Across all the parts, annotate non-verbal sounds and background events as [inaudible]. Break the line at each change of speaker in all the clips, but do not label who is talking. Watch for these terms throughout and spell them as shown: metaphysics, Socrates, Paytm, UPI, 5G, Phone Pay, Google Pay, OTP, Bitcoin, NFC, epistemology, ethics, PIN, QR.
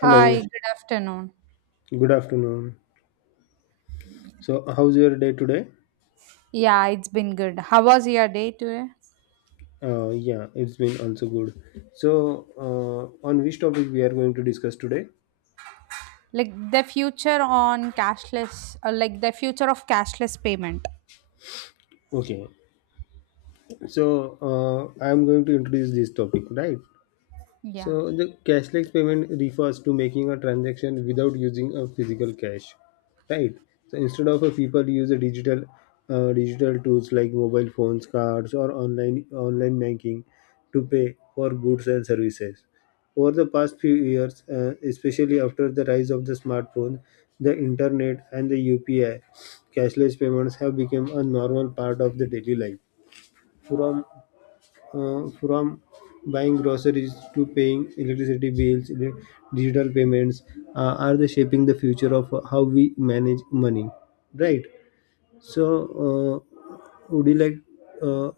Hello,
Hi, good afternoon.
good afternoon. So, how's your day today?
Yeah, it's been good. How was your day today?
Yeah, it's been also good. So, on which topic we are going to discuss today?
Like the future on cashless, like the future of cashless payment.
Okay. So, I'm going to introduce this topic, right?
Yeah.
So the cashless payment refers to making a transaction without using a physical cash, right? So instead of a people use a digital digital tools like mobile phones, cards, or online banking to pay for goods and services. Over the past few years, especially after the rise of the smartphone, the internet, and the UPI, cashless payments have become a normal part of the daily life. From uh, from buying groceries to paying electricity bills, the digital payments are the shaping the future of how we manage money, right? So, uh, would you like uh,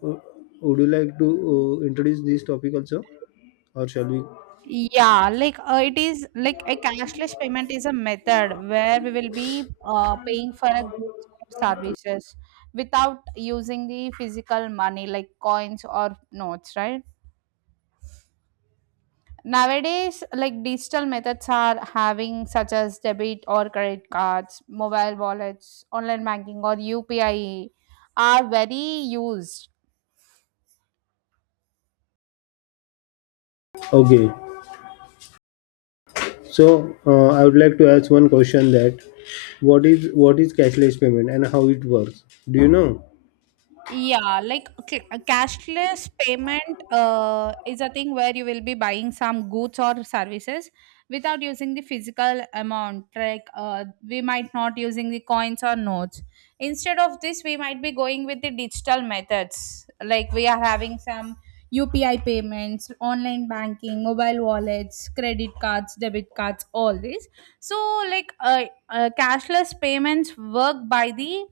would you like to introduce this topic also, or shall we?
Yeah, like it is like a cashless payment is a method where we will be paying for a goods or services without using the physical money like coins or notes, right? Nowadays, like digital methods are having such as debit or credit cards, mobile wallets, online banking, or UPI are very used.
Okay. So, I would like to ask one question that what is cashless payment and how it works? Do you know?
Yeah, like cashless payment is a thing where you will be buying some goods or services without using the physical amount. Like we might not using the coins or notes. Instead of this, we might be going with the digital methods. Like we are having some UPI payments, online banking, mobile wallets, credit cards, debit cards, all this. So like cashless payments work by the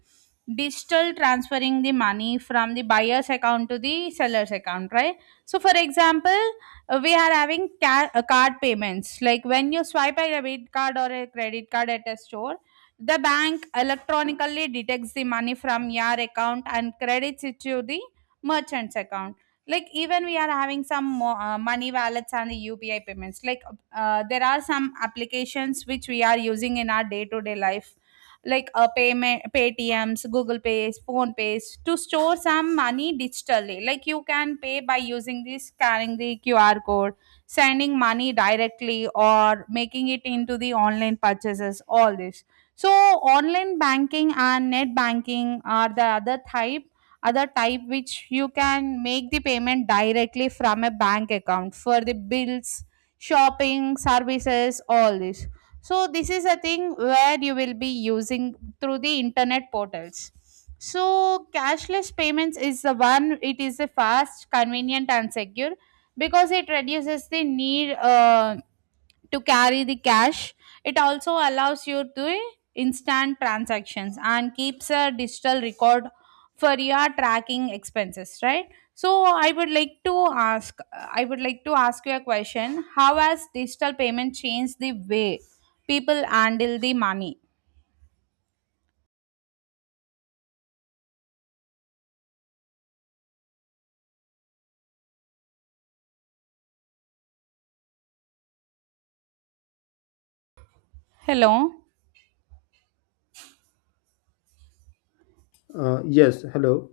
digital transferring the money from the buyer's account to the seller's account, right? So for example, we are having card payments, like when you swipe a debit card or a credit card at a store, the bank electronically detects the money from your account and credits it to the merchant's account. Like even we are having some money wallets and the UPI payments. Like there are some applications which we are using in our day to day life, like payment Paytms, Google Pays, Phone Pays, to store some money digitally. Like you can pay by using this, scanning the QR code, sending money directly, or making it into the online purchases, all this. So online banking and net banking are the other type which you can make the payment directly from a bank account for the bills, shopping, services, all this. So this is a thing where you will be using through the internet portals. So cashless payments is the one, it is a fast, convenient, and secure, because it reduces the need to carry the cash. It also allows you to instant transactions and keeps a digital record for your tracking expenses, right? So I would like to ask I would like to ask you a question. How has digital payment changed the way people handle the money? Hello.
Yes. Hello.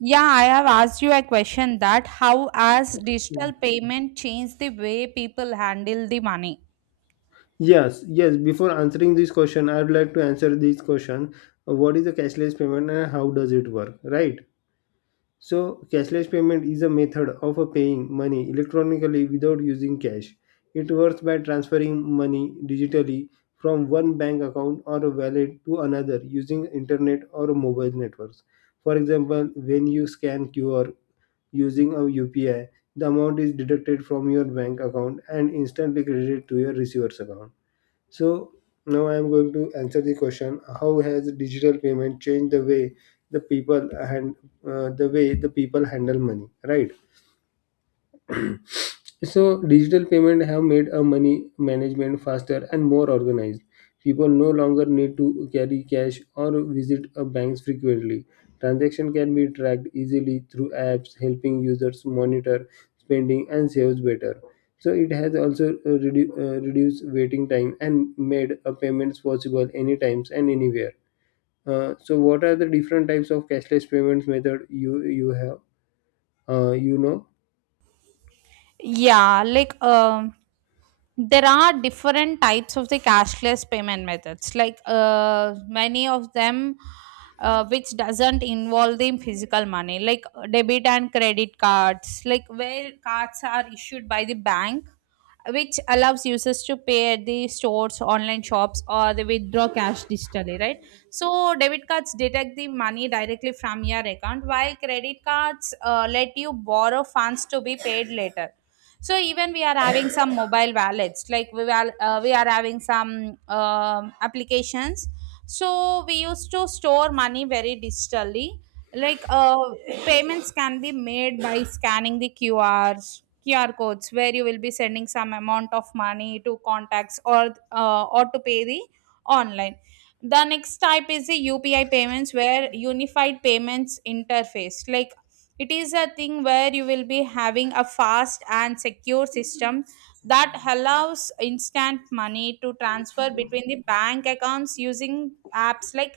Yeah, I have asked you a question that how has digital payment changed the way people handle the money?
Yes, yes. Before answering this question, I would like to answer this question. What is the cashless payment and how does it work? Right. So, cashless payment is a method of paying money electronically without using cash. It works by transferring money digitally from one bank account or a wallet to another using internet or mobile networks. For example, when you scan QR using a UPI, the amount is deducted from your bank account and instantly credited to your receiver's account. So now I am going to answer the question: how has digital payment changed the way the people and the way the people handle money? Right. So digital payment have made a money management faster and more organized. People no longer need to carry cash or visit a banks frequently. Transaction can be tracked easily through apps, helping users monitor spending and saves better. So it has also reduced waiting time and made a payments possible anytime and anywhere. So what are the different types of cashless payments method you have? Uh, you know.
Yeah, like there are different types of the cashless payment methods. Like many of them, which doesn't involve the physical money, like debit and credit cards, like where cards are issued by the bank, which allows users to pay at the stores, online shops, or they withdraw cash digitally, right? So debit cards detect the money directly from your account, while credit cards let you borrow funds to be paid later. So even we are having some mobile wallets, like we are having some applications. So we used to store money very digitally. Like payments can be made by scanning the qrs qr codes, where you will be sending some amount of money to contacts, or to pay the online. The next type is the UPI payments, where unified payments interface, like it is a thing where you will be having a fast and secure system that allows instant money to transfer between the bank accounts using apps, like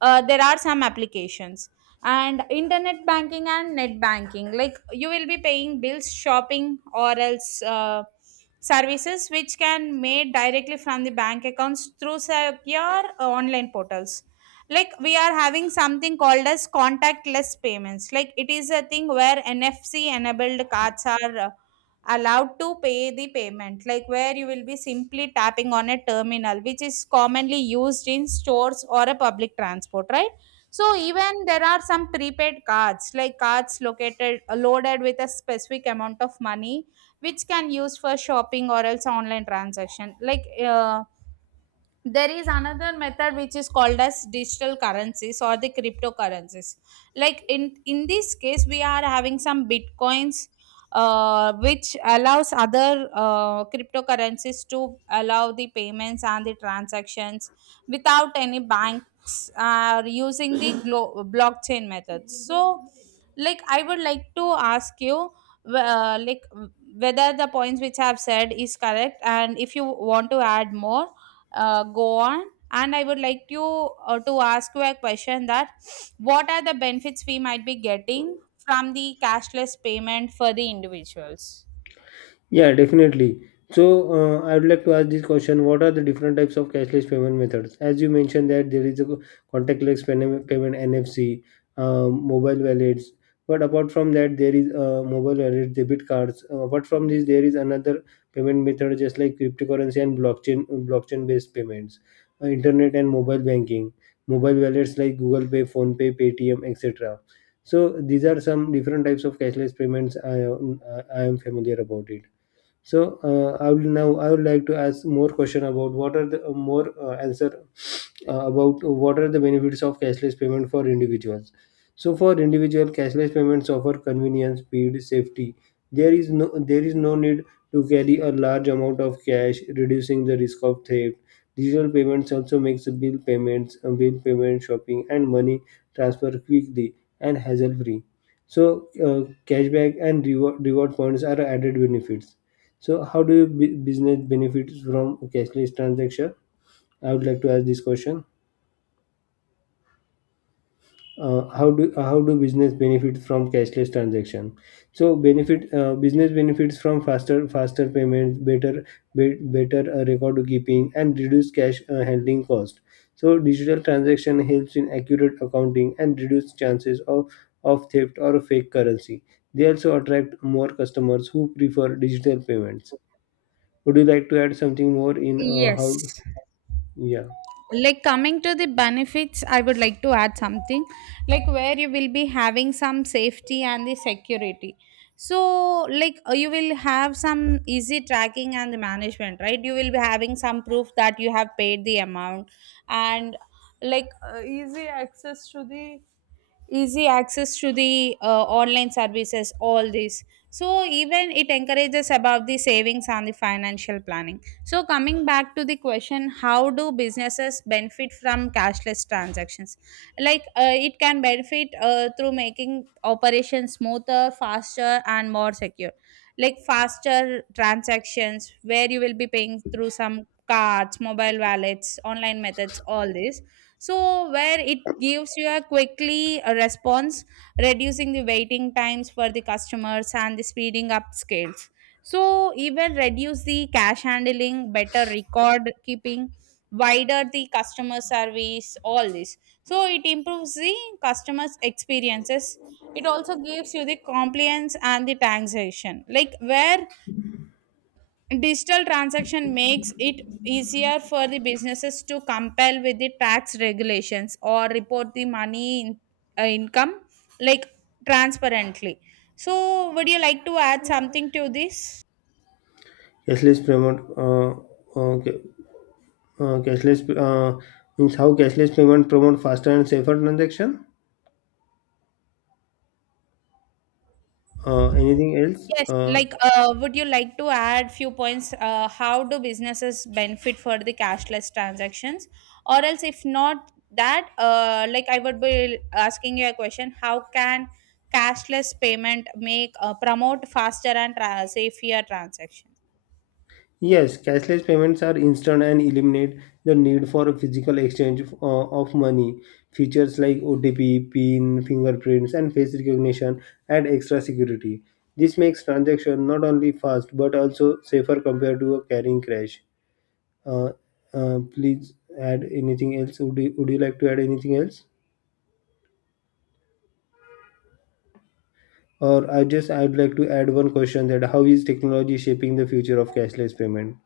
there are some applications. And internet banking and net banking, like you will be paying bills, shopping, or else services, which can made directly from the bank accounts through secure online portals. Like we are having something called as contactless payments, like it is a thing where NFC enabled cards are allowed to pay the payment, like where you will be simply tapping on a terminal which is commonly used in stores or a public transport, right? So even there are some prepaid cards, like cards located loaded with a specific amount of money which can use for shopping or else online transaction. Like there is another method which is called as digital currencies or the cryptocurrencies. Like in this case we are having some bitcoins, which allows other cryptocurrencies to allow the payments and the transactions without any banks, are using the blockchain method. So like I would like to ask you, like, whether the points which I have said is correct, and if you want to add more, go on. And I would like you, to ask you a question, that what are the benefits we might be getting from the cashless payment for the individuals?
Yeah, definitely. So, I would like to ask this question: what are the different types of cashless payment methods? As you mentioned that there is a contactless payment, payment NFC, mobile wallets. But apart from that, there is mobile wallet, debit cards. Apart from this, there is another payment method, just like cryptocurrency and blockchain, blockchain-based payments, internet and mobile banking, mobile wallets like Google Pay, Phone Pay, Paytm, etc. So these are some different types of cashless payments I am familiar about it. So I will now I would like to ask more question about what are the more answer about what are the benefits of cashless payment for individuals. So for individual, cashless payments offer convenience, speed, safety. There is no need to carry a large amount of cash, reducing the risk of theft. Digital payments also makes bill payments, bill payment, shopping, and money transfer quickly and hassle free. So cashback and reward points are added benefits so, how do you business benefits from cashless transaction? I would like to ask this question. How do business benefit from cashless transaction? So, benefit business benefits from faster payments, better record keeping, and reduced cash handling cost. So, digital transaction helps in accurate accounting and reduce chances of theft or fake currency. They also attract more customers who prefer digital payments. Would you like to add something more in
Yes.
how? Yeah,
Like coming to the benefits, I would like to add something, like where you will be having some safety and the security. So, like you will have some easy tracking and the management, right? You will be having some proof that you have paid the amount, and like easy access to the online services, all this. So even it encourages about the savings and the financial planning. So coming back to the question: how do businesses benefit from cashless transactions? Like it can benefit through making operations smoother, faster, and more secure. Like faster transactions, where you will be paying through some cards, mobile wallets, online methods, all this. So where it gives you a quickly a response, reducing the waiting times for the customers and the speeding up scales. So even reduce the cash handling, better record keeping, wider the customer service, all this. So it improves the customers experiences. It also gives you the compliance and the taxation, like where digital transaction makes it easier for the businesses to comply with the tax regulations or report the money in, income, like, transparently. So, would you like to add something to this?
cashless payment. Ca- cashless means how cashless payment promote faster and safer transaction. Anything else?
Yes, like would you like to add few points? How do businesses benefit for the cashless transactions? Or else, if not that, like I would be asking you a question: how can cashless payment make promote faster and safer transaction?
Yes, cashless payments are instant and eliminate the need for a physical exchange of money. Features like OTP, PIN, fingerprints, and face recognition add extra security. This makes transaction not only fast but also safer compared to a carrying cash. Uh, please add anything else. Would would you like to add anything else? Or I just I'd like to add one question that how is technology shaping the future of cashless payment?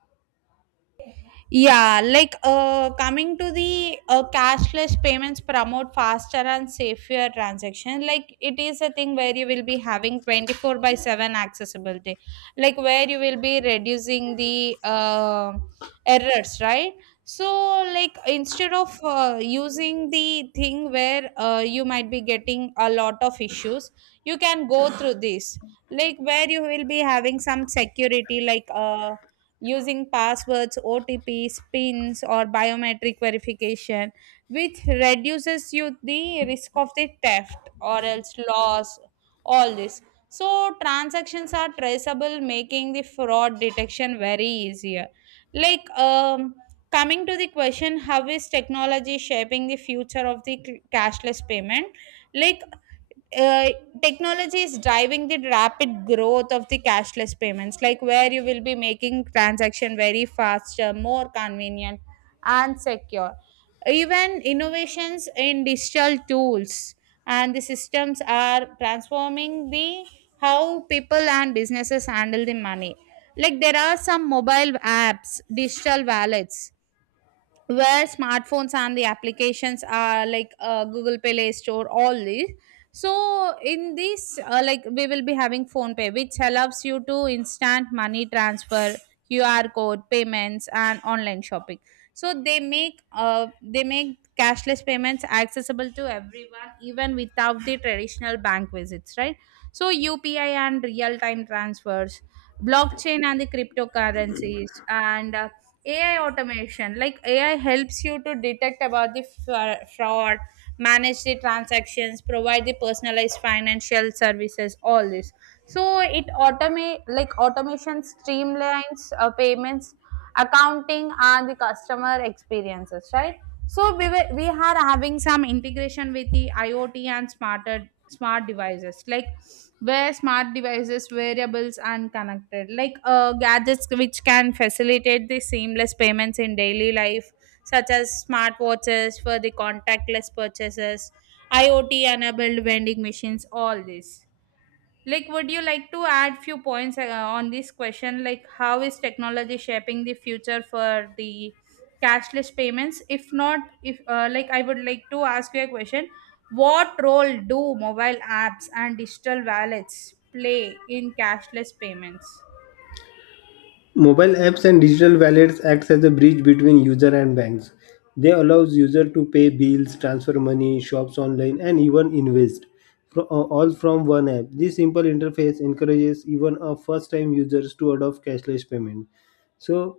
Yeah, like coming to the cashless payments promote faster and safer transaction. Like it is a thing where you will be having 24 by 7 accessibility, like where you will be reducing the errors, right? So, like instead of using the thing where you might be getting a lot of issues, you can go through this, like where you will be having some security, like using passwords, OTPs, PINs, or biometric verification, which reduces you the risk of the theft or else loss. All this. So transactions are traceable, making the fraud detection very easier. Like coming to the question: how is technology shaping the future of the cashless payment? Like uh, technology is driving the rapid growth of the cashless payments, like where you will be making transaction very faster, more convenient, and secure. Even innovations in digital tools and the systems are transforming the how people and businesses handle the money. Like there are some mobile apps, digital wallets, where smartphones and the applications are like, Google Pay, Play Store, all these. So in this, like we will be having Phone Pay, which allows you to instant money transfer, QR code payments, and online shopping. So they make cashless payments accessible to everyone, even without the traditional bank visits, right? So UPI and real time transfers, blockchain and the cryptocurrencies, and AI automation, like AI helps you to detect about the fraud, manage the transactions, provide the personalized financial services, all this. So it automate, like automation streamlines payments, accounting, and the customer experiences, right? So we are having some integration with the IoT and smart devices, like where smart devices, variables and connected, like gadgets which can facilitate the seamless payments in daily life, such as smartwatches for the contactless purchases, IoT enabled vending machines, all this. Like would you like to add few points, on this question, like how is technology shaping the future for the cashless payments? If not, if like I would like to ask you a question: what role do mobile apps and digital wallets play in cashless payments?
Mobile apps and digital wallets acts as a bridge between user and banks. They allows user to pay bills, transfer money, shops online, and even invest, all from one app. This simple interface encourages even a first-time users to adopt cashless payment. So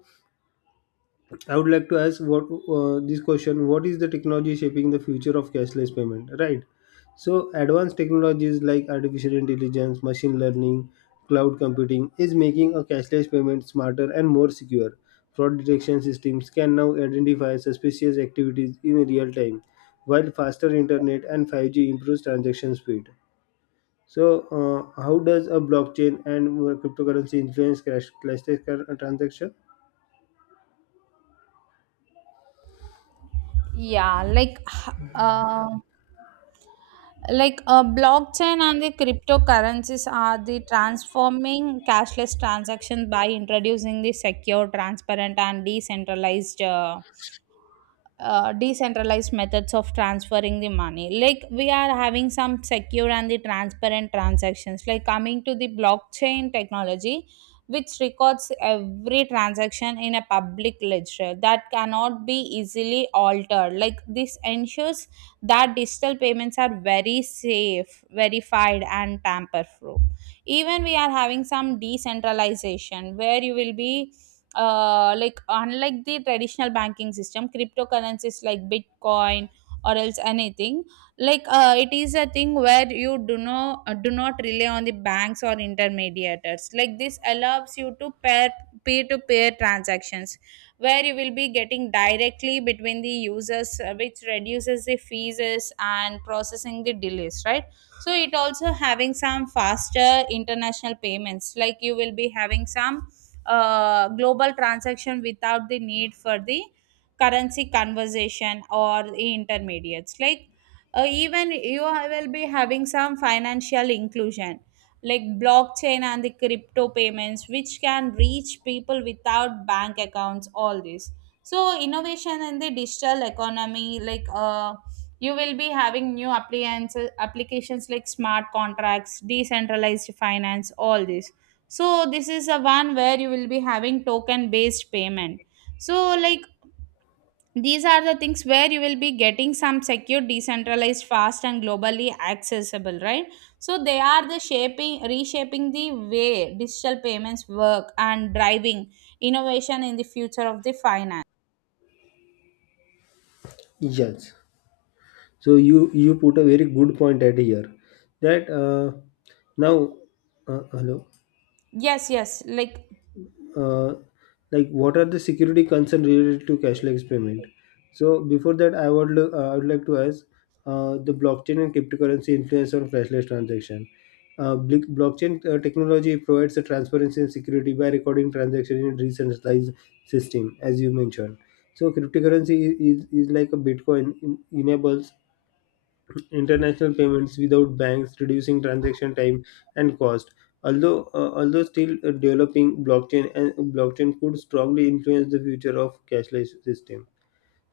I would like to ask what this question: what is the technology shaping the future of cashless payment? Right. So, advanced technologies like artificial intelligence, machine learning, cloud computing is making a cashless payment smarter and more secure. Fraud detection systems can now identify suspicious activities in real time, while faster internet and 5G improves transaction speed. So, how does a blockchain and cryptocurrency influence cashless transaction?
Yeah, blockchain and the cryptocurrencies are the transforming cashless transactions by introducing the secure, transparent, and decentralized. Decentralized methods of transferring the money, like we are having some secure and the transparent transactions. Like coming to the blockchain technology, which records every transaction in a public ledger that cannot be easily altered, like this ensures that digital payments are very safe, verified and tamper proof. Even we are having some decentralization where you will be like unlike the traditional banking system, cryptocurrencies like bitcoin or else anything, like it is a thing where you do not rely on the banks or intermediators, like this allows you to pair peer to peer transactions, where you will be getting directly between the users, which reduces the fees and processing the delays, right? So it also having some faster international payments, like you will be having some global transaction without the need for the currency conversation or the intermediates, like even you will be having some financial inclusion, like blockchain and the crypto payments, which can reach people without bank accounts, all this. So innovation in the digital economy, like you will be having new appliances applications like smart contracts, decentralized finance, all this. So this is a one where you will be having token based payment. So like these are the things where you will be getting some secure, decentralized, fast and globally accessible, right? So they are the shaping reshaping the way digital payments work and driving innovation in the future of the finance.
Yes. So you put a very good point at here that now hello,
Yes, yes, like
uh, like what are the security concerns related to cashless payment? So before that, I would like to ask the blockchain and cryptocurrency influence on cashless transaction. Blockchain technology provides the transparency and security by recording transactions in a decentralized system, as you mentioned. So cryptocurrency is like a Bitcoin in, enables international payments without banks, reducing transaction time and cost. Although still developing, blockchain and blockchain could strongly influence the future of cashless system.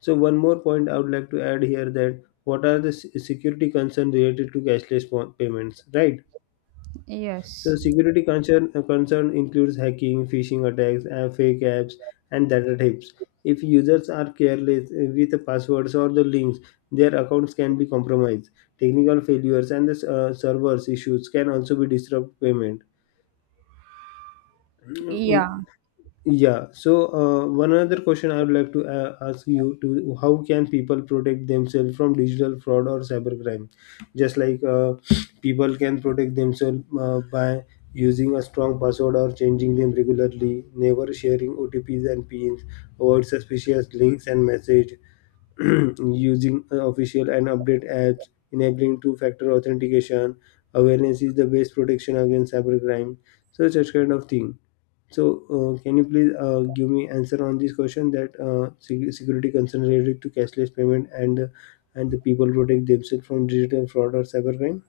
So, one more point I would like to add here that what are the security concerns related to cashless payments, right? So
yes.
security concern includes hacking, phishing attacks, and fake apps, and data theft. If users are careless with the passwords or the links, their accounts can be compromised. Technical failures and the servers issues can also be disrupt payment. Mm, mm,
Yeah.
yeah. So, one other question I would like to ask you to how can people protect themselves from digital fraud or cybercrime? Just like people can protect themselves by using a strong password or changing them regularly, never sharing OTPs and PINs, avoid suspicious links and message, [clears throat] using official and update apps, enabling two-factor authentication. Awareness is the best protection against cybercrime. So, such kind of thing. So, can you please give me answer on this question that security concerns related to cashless payment and the people protect themselves from digital fraud or cybercrime?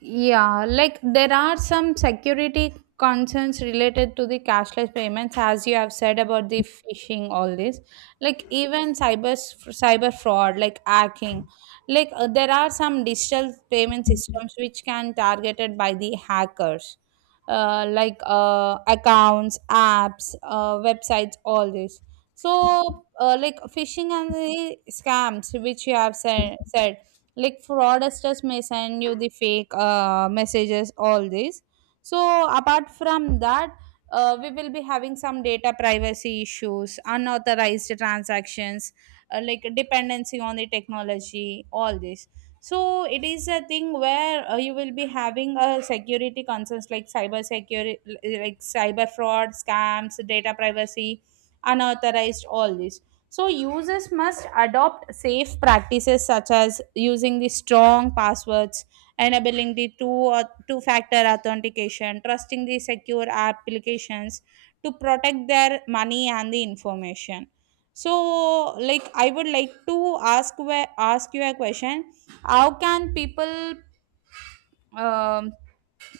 Yeah, like there are some security concerns related to the cashless payments, as you have said about the phishing, all this, like even cyber fraud, like hacking, like there are some digital payment systems which can targeted by the hackers, like accounts, apps, websites, all this. So, like phishing and the scams, which you have said, like fraudsters may send you the fake messages, all this. So, apart from that, we will be having some data privacy issues, unauthorized transactions, like dependency on the technology, all this. So it is a thing where you will be having a security concerns like cyber security, like cyber fraud, scams, data privacy, unauthorized, all this. So users must adopt safe practices, such as using the strong passwords, enabling the two or two factor authentication, trusting the secure applications to protect their money and the information. So like I would like to ask where, ask you a question. How can people um,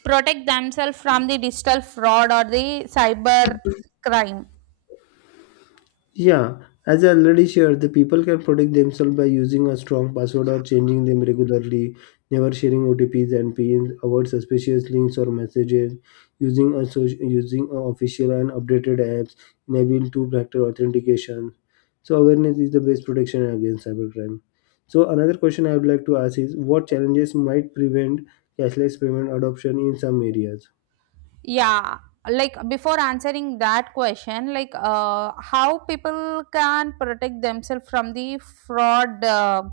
protect themselves from the digital fraud or the cyber crime?
Yeah, as I already shared, the people can protect themselves by using a strong password or changing them regularly, never sharing OTPs and PINs, avoid suspicious links or messages, using using a official and updated apps, enable two-factor authentication. So awareness is the best protection against cybercrime. So another question I would like to ask is, what challenges might prevent cashless payment adoption in some areas?
Yeah, like before answering that question, like how people can protect themselves from the fraud,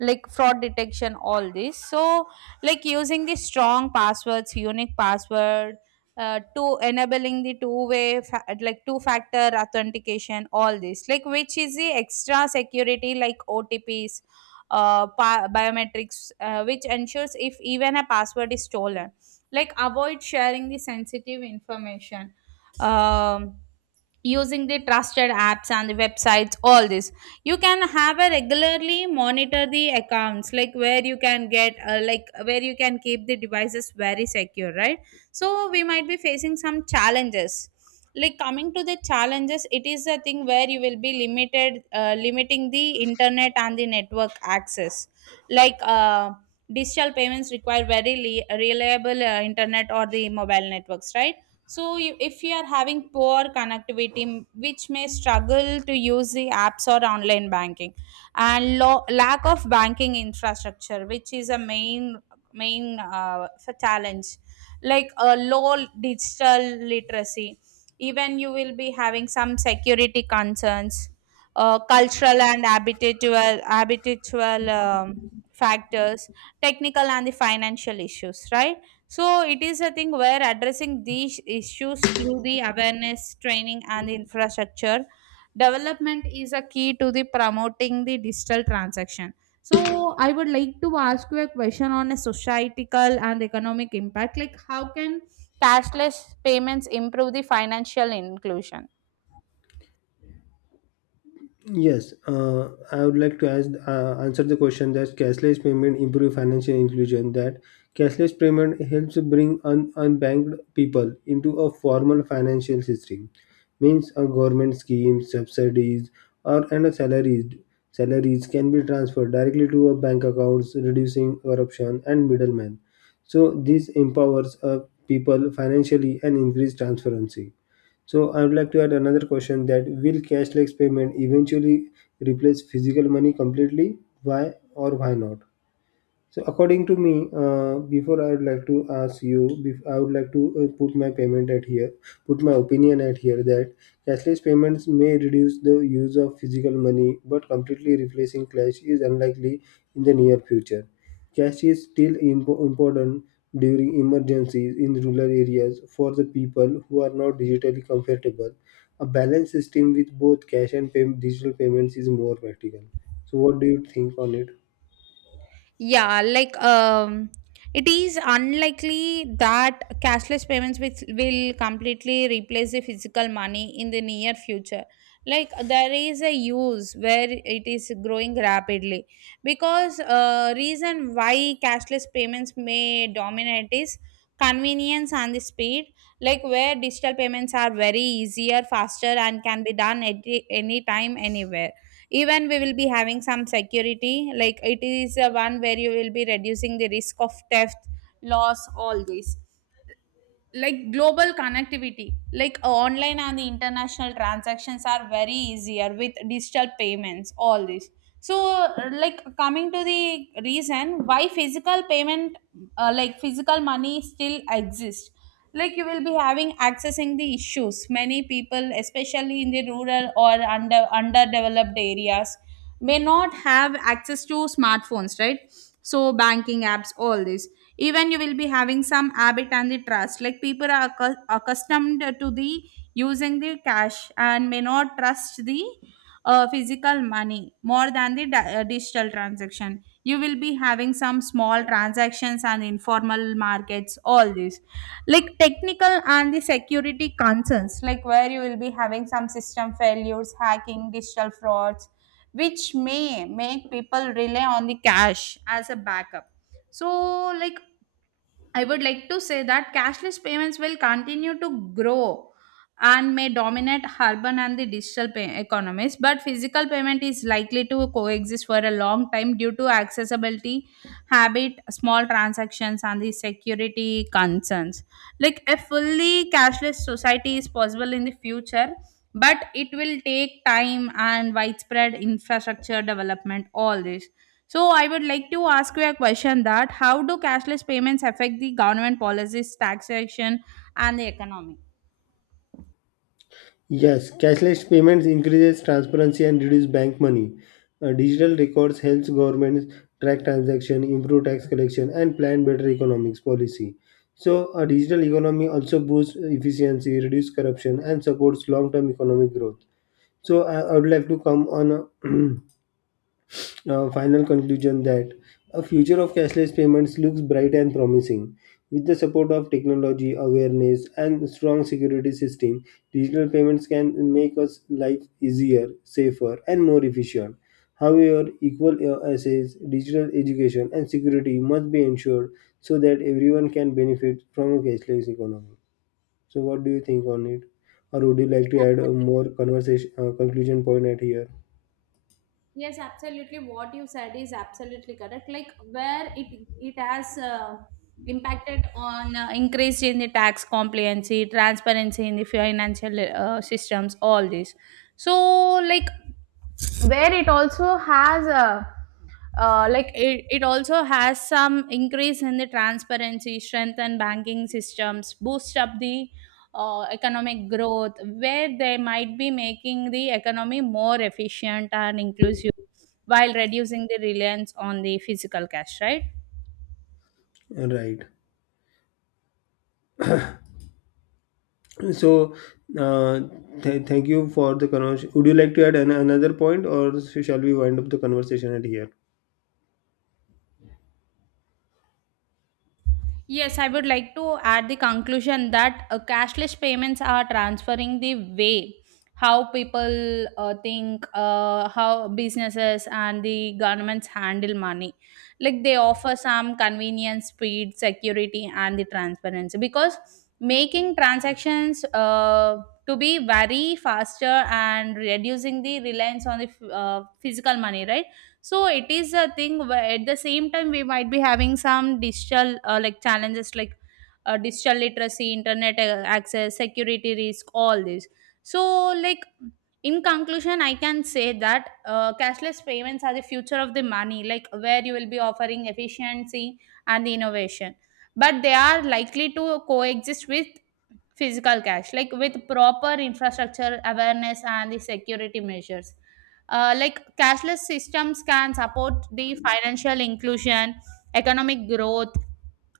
like fraud detection, all this. So, like using the strong passwords, unique password, to enabling the two-way, fa- like two-factor authentication, all this. Like which is the extra security, like OTPs, pa- biometrics, which ensures if even a password is stolen, like avoid sharing the sensitive information, um, using the trusted apps and the websites, all this. You can have a regularly monitor the accounts, like where you can get like where you can keep the devices very secure, right? So we might be facing some challenges. Like coming to the challenges, it is a thing where you will be limited limiting the internet and the network access, like digital payments require very le- reliable internet or the mobile networks, right? So, you, if you are having poor connectivity, which may struggle to use the apps or online banking, and lo- lack of banking infrastructure, which is a main f- challenge, like a low digital literacy, even you will be having some security concerns, cultural and habitual factors, technical and the financial issues, right? So it is a thing where addressing these issues through the awareness training and infrastructure development is a key to the promoting the digital transaction. So I would like to ask you a question on a societal and economic impact. Like how can cashless payments improve the financial inclusion?
Yes, I would like to answer the question that cashless payment improve financial inclusion. That cashless payment helps bring unbanked people into a formal financial system, means a government scheme, subsidies, or and a salaries can be transferred directly to a bank accounts, reducing corruption and middlemen. So this empowers people financially and increase transparency. So I would like to add another question that will cashless payment eventually replace physical money completely? Why or why not? So according to me, before I would like to ask you, I would like to put my payment at here, put my opinion at here that cashless payments may reduce the use of physical money, but completely replacing cash is unlikely in the near future. Cash is still important during emergencies in rural areas for the people who are not digitally comfortable. A balanced system with both cash and digital payments is more practical. So, what do you think on it?
Yeah, like it is unlikely that cashless payments which will completely replace the physical money in the near future. Like there is a use where it is growing rapidly, because reason why cashless payments may dominate is convenience and the speed. Like where digital payments are very easier, faster, and can be done at any time, anywhere. Even we will be having some security, like it is a one where you will be reducing the risk of theft, loss, all this. Like global connectivity, like online and the international transactions are very easier with digital payments, all this. So like coming to the reason why physical payment, like physical money still exists, like you will be having accessing the issues. Many people, especially in the rural or under underdeveloped areas, may not have access to smartphones, right? So banking apps, all this. Even you will be having some habit and the trust, like people are accu- accustomed to the using the cash and may not trust the physical money more than the di- digital transaction. You will be having some small transactions and informal markets, all this. Like technical and the security concerns, like where you will be having some system failures, hacking, digital frauds, which may make people rely on the cash as a backup. So like I would like to say that cashless payments will continue to grow and may dominate urban and the digital pay- economies, but physical payment is likely to coexist for a long time due to accessibility, habit, small transactions and the security concerns. Like a fully cashless society is possible in the future, but it will take time and widespread infrastructure development, all this. So I would like to ask you a question, that how do cashless payments affect the government policies, taxation and the economy.
Yes, cashless payments increases transparency and reduce bank money. Digital records helps governments track transaction, improve tax collection, and plan better economics policy. So, a digital economy also boosts efficiency, reduce corruption, and supports long-term economic growth. So, I would like to come on. A [clears throat] final conclusion that a future of cashless payments looks bright and promising. With the support of technology, awareness, and strong security system, digital payments can make us life easier, safer, and more efficient. However, equal access, digital education, and security must be ensured so that everyone can benefit from a cashless economy. So, what do you think on it? Or would you like to add a more conversation conclusion point at here?
Yes, absolutely. What you said is absolutely correct. Like where it has impacted on increase in the tax compliance, transparency in the financial systems, all this. So, like where it also has a like it also has some increase in the transparency, strengthen banking systems, boost up the economic growth, where they might be making the economy more efficient and inclusive while reducing the reliance on the physical cash, right?
Right. So, uh, thank you for the conversation. Would you like to add another point, or shall we wind up the conversation at here?
Yes, I would like to add the conclusion that cashless payments are transferring the way how people think, how businesses and the governments handle money. Like they offer some convenience, speed, security, and the transparency, because making transactions to be very faster and reducing the reliance on the f- physical money, right? So it is a thing where at the same time we might be having some digital like challenges, like digital literacy, internet access, security risk, all this. So like in conclusion I can say that cashless payments are the future of the money, like where you will be offering efficiency and innovation, but they are likely to coexist with physical cash. Like with proper infrastructure, awareness and the security measures, like cashless systems can support the financial inclusion, economic growth,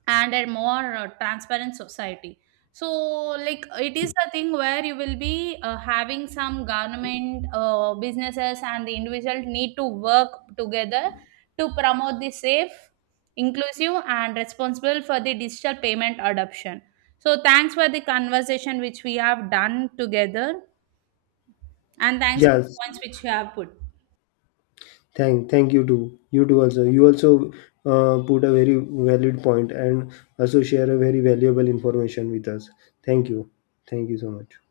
and a more transparent society. So, like it is the thing where you will be having some government, businesses, and the individual need to work together to promote the safe, inclusive, and responsible for the digital payment adoption. So, thanks for the conversation which we have done together, and thanks for
Yes,
the points which you have put.
thank you too. You too also. You also put a very valid point and also share a very valuable information with us. Thank you. Thank you so much.